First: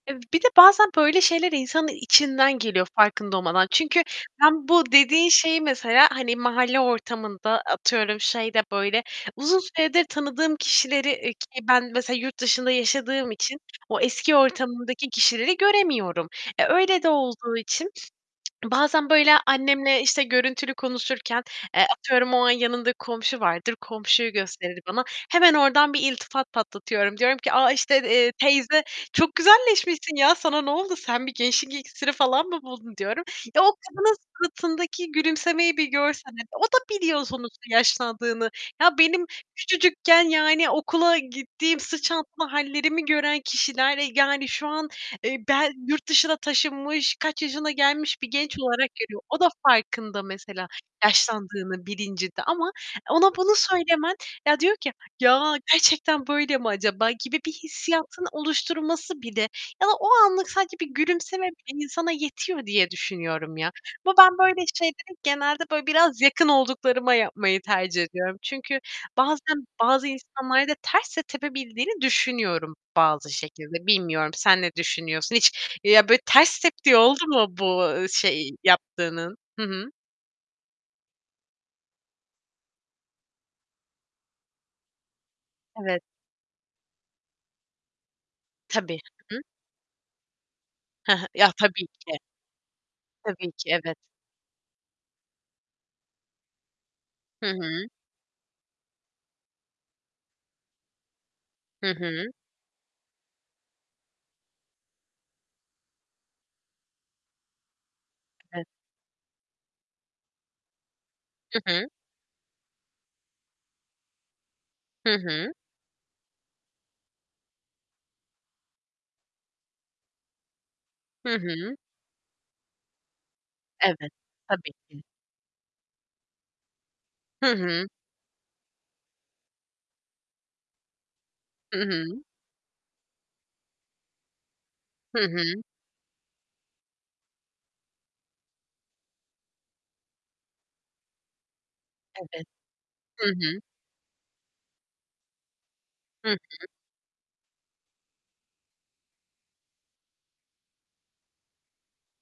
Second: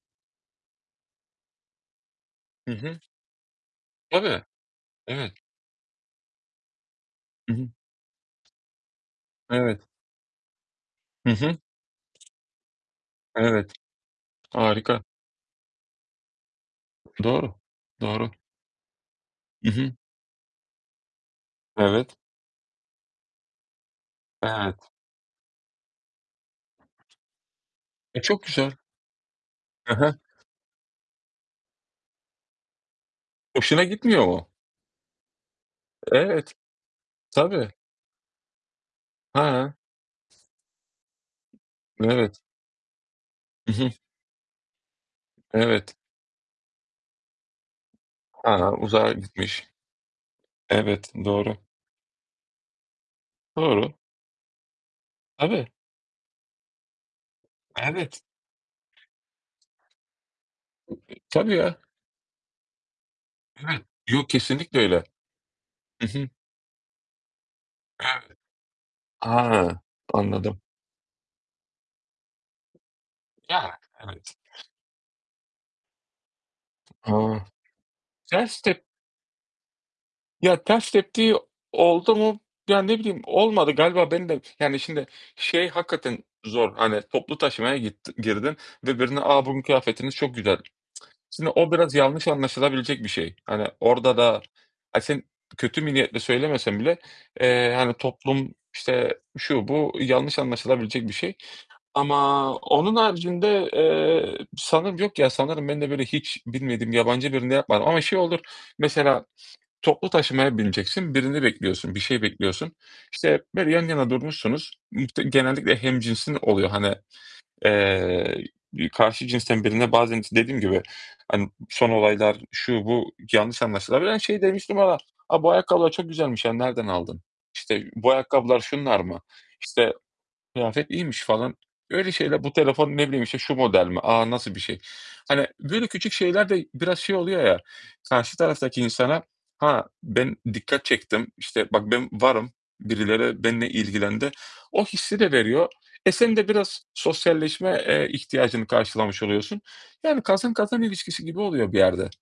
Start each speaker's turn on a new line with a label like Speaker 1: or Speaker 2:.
Speaker 1: Eee, bir de bazen böyle şeyler insanın içinden
Speaker 2: Hı
Speaker 1: geliyor,
Speaker 2: hı.
Speaker 1: farkında olmadan. Çünkü
Speaker 2: Tabii,
Speaker 1: ben bu dediğin
Speaker 2: evet.
Speaker 1: şeyi Mesela, hani, mahalle
Speaker 2: Hı
Speaker 1: ortamında,
Speaker 2: hı.
Speaker 1: atıyorum şeyde böyle uzun
Speaker 2: Evet.
Speaker 1: süredir tanıdığım kişileri,
Speaker 2: Hı
Speaker 1: eee,
Speaker 2: hı.
Speaker 1: ki ben mesela yurt dışında yaşadığım için
Speaker 2: Evet,
Speaker 1: o eski
Speaker 2: harika.
Speaker 1: ortamımdaki kişileri göremiyorum. E, öyle de
Speaker 2: Doğru,
Speaker 1: olduğu için
Speaker 2: doğru.
Speaker 1: bazen böyle
Speaker 2: Hı hı.
Speaker 1: annemle, işte, görüntülü konuşurken, eee,
Speaker 2: Evet.
Speaker 1: atıyorum o an yanında komşu vardır, komşuyu gösterir
Speaker 2: Evet.
Speaker 1: bana. Hemen oradan bir iltifat patlatıyorum, diyorum ki a işte,
Speaker 2: E,
Speaker 1: eee,
Speaker 2: çok güzel.
Speaker 1: "Teyze çok
Speaker 2: Hı hı.
Speaker 1: güzelleşmişsin ya, sana ne oldu, sen bir gençlik iksiri falan mı buldun?" diyorum. E, o
Speaker 2: Hoşuna
Speaker 1: kadının
Speaker 2: gitmiyor mu?
Speaker 1: suratındaki gülümsemeyi bir görsen, hani,
Speaker 2: Evet,
Speaker 1: o da biliyor sonuçta
Speaker 2: tabii.
Speaker 1: yaşlandığını. Ya, benim
Speaker 2: He.
Speaker 1: küçücükken, yani, okula gittiğim, sırt
Speaker 2: Evet.
Speaker 1: çantalı hâllerimi gören
Speaker 2: I hı.
Speaker 1: kişiler, eee, yani şu an, eee, ben
Speaker 2: Evet.
Speaker 1: yurt dışına taşınmış, kaç yaşına gelmiş bir
Speaker 2: He
Speaker 1: genç
Speaker 2: he,
Speaker 1: olarak
Speaker 2: uzağa
Speaker 1: görüyor. O da
Speaker 2: gitmiş.
Speaker 1: farkında mesela,
Speaker 2: Evet, doğru.
Speaker 1: yaşlandığının bilincinde ama ona bunu
Speaker 2: Doğru.
Speaker 1: söylemen, ya diyor ki "Ya,
Speaker 2: Tabii.
Speaker 1: gerçekten böyle mi acaba?" gibi bir
Speaker 2: Evet.
Speaker 1: hissiyatını oluşturması bile ya da o anlık sadece bir gülümseme
Speaker 2: Tabii ya.
Speaker 1: bile insana yetiyor diye düşünüyorum ya,
Speaker 2: Evet.
Speaker 1: ve
Speaker 2: Yo,
Speaker 1: ben böyle
Speaker 2: kesinlikle öyle.
Speaker 1: şeyleri genelde böyle
Speaker 2: Hı
Speaker 1: biraz
Speaker 2: hı.
Speaker 1: yakın olduklarıma yapmayı tercih ediyorum.
Speaker 2: Evet.
Speaker 1: Çünkü bazen
Speaker 2: A,
Speaker 1: bazı
Speaker 2: anladım.
Speaker 1: insanlarda ters de tepebildiğini düşünüyorum, bazı
Speaker 2: Yani,
Speaker 1: şekilde. Bilmiyorum,
Speaker 2: evet.
Speaker 1: sen ne düşünüyorsun? Hiç, ya böyle ters teptiği oldu
Speaker 2: O!
Speaker 1: mu bu, eee, şey
Speaker 2: Ters tep
Speaker 1: yaptığının? Hı hı.
Speaker 2: Ya, ters teptiği oldu mu? Ya, ne bileyim olmadı, galiba beni de Yani, şimdi şey
Speaker 1: Evet.
Speaker 2: hakikaten zor, hani toplu taşımaya gittin girdin
Speaker 1: Tabii.
Speaker 2: ve birine,
Speaker 1: Hı hı.
Speaker 2: "A, bugün kıyafetiniz çok güzel."
Speaker 1: Hı hı.
Speaker 2: Şimdi
Speaker 1: Ya,
Speaker 2: o
Speaker 1: tabii
Speaker 2: biraz
Speaker 1: ki.
Speaker 2: yanlış anlaşılabilecek bir şey.
Speaker 1: Tabii
Speaker 2: Hani
Speaker 1: ki, evet.
Speaker 2: orada da Ha, sen kötü bir niyetle söylemesen bile,
Speaker 1: Hı
Speaker 2: eee,
Speaker 1: hı.
Speaker 2: hani toplum, işte, şu, bu yanlış anlaşılabilecek bir şey
Speaker 1: Hı hı.
Speaker 2: ama onun haricinde, eee, sanırım yok ya, sanırım ben de, böyle, hiç bilmediğim yabancı birine yapmadım ama şey olur,
Speaker 1: [unintelligible]
Speaker 2: mesela toplu taşımaya bineceksin, birini
Speaker 1: Hı hı.
Speaker 2: bekliyorsun, bir şey bekliyorsun. İşte, böyle, yan yana durmuşsunuz, ı
Speaker 1: Hı
Speaker 2: te
Speaker 1: hı.
Speaker 2: genellikle hemcinsin oluyor hani, eee, iii, karşı cinsten birine bazen s dediğim gibi,
Speaker 1: Hı
Speaker 2: hani, ı
Speaker 1: hı.
Speaker 2: son olaylar, şu, bu yanlış anlaşılabilir.
Speaker 1: Evet,
Speaker 2: Hani, şey
Speaker 1: tabii
Speaker 2: demiştim ama,
Speaker 1: ki.
Speaker 2: "A, bu ayakkabılar çok güzelmiş ya, nereden aldın?"
Speaker 1: Hı
Speaker 2: işte,
Speaker 1: hı.
Speaker 2: "Bu ayakkabılar şunlar mı?" işte, "Kıyafet iyiymiş." falan,
Speaker 1: Hı
Speaker 2: öyle
Speaker 1: hı.
Speaker 2: şeyler. "Bu telefon" ne bileyim, işte, "şu model mi? A, nasıl bir şey?"
Speaker 1: Hı
Speaker 2: Hani
Speaker 1: hı.
Speaker 2: böyle küçük şeyler de biraz şey oluyor ya, karşı taraftaki insana, ha, ben dikkat çektim, işte, bak ben
Speaker 1: Evet.
Speaker 2: varım,
Speaker 1: Hı
Speaker 2: birileri
Speaker 1: hı.
Speaker 2: benimle ilgilendi. O hissi de veriyor. E,
Speaker 1: Hı
Speaker 2: sen de
Speaker 1: hı.
Speaker 2: biraz sosyalleşme, eee, ihtiyacını karşılamış oluyorsun. Yani kazan kazan ilişkisi gibi oluyor bir yerde.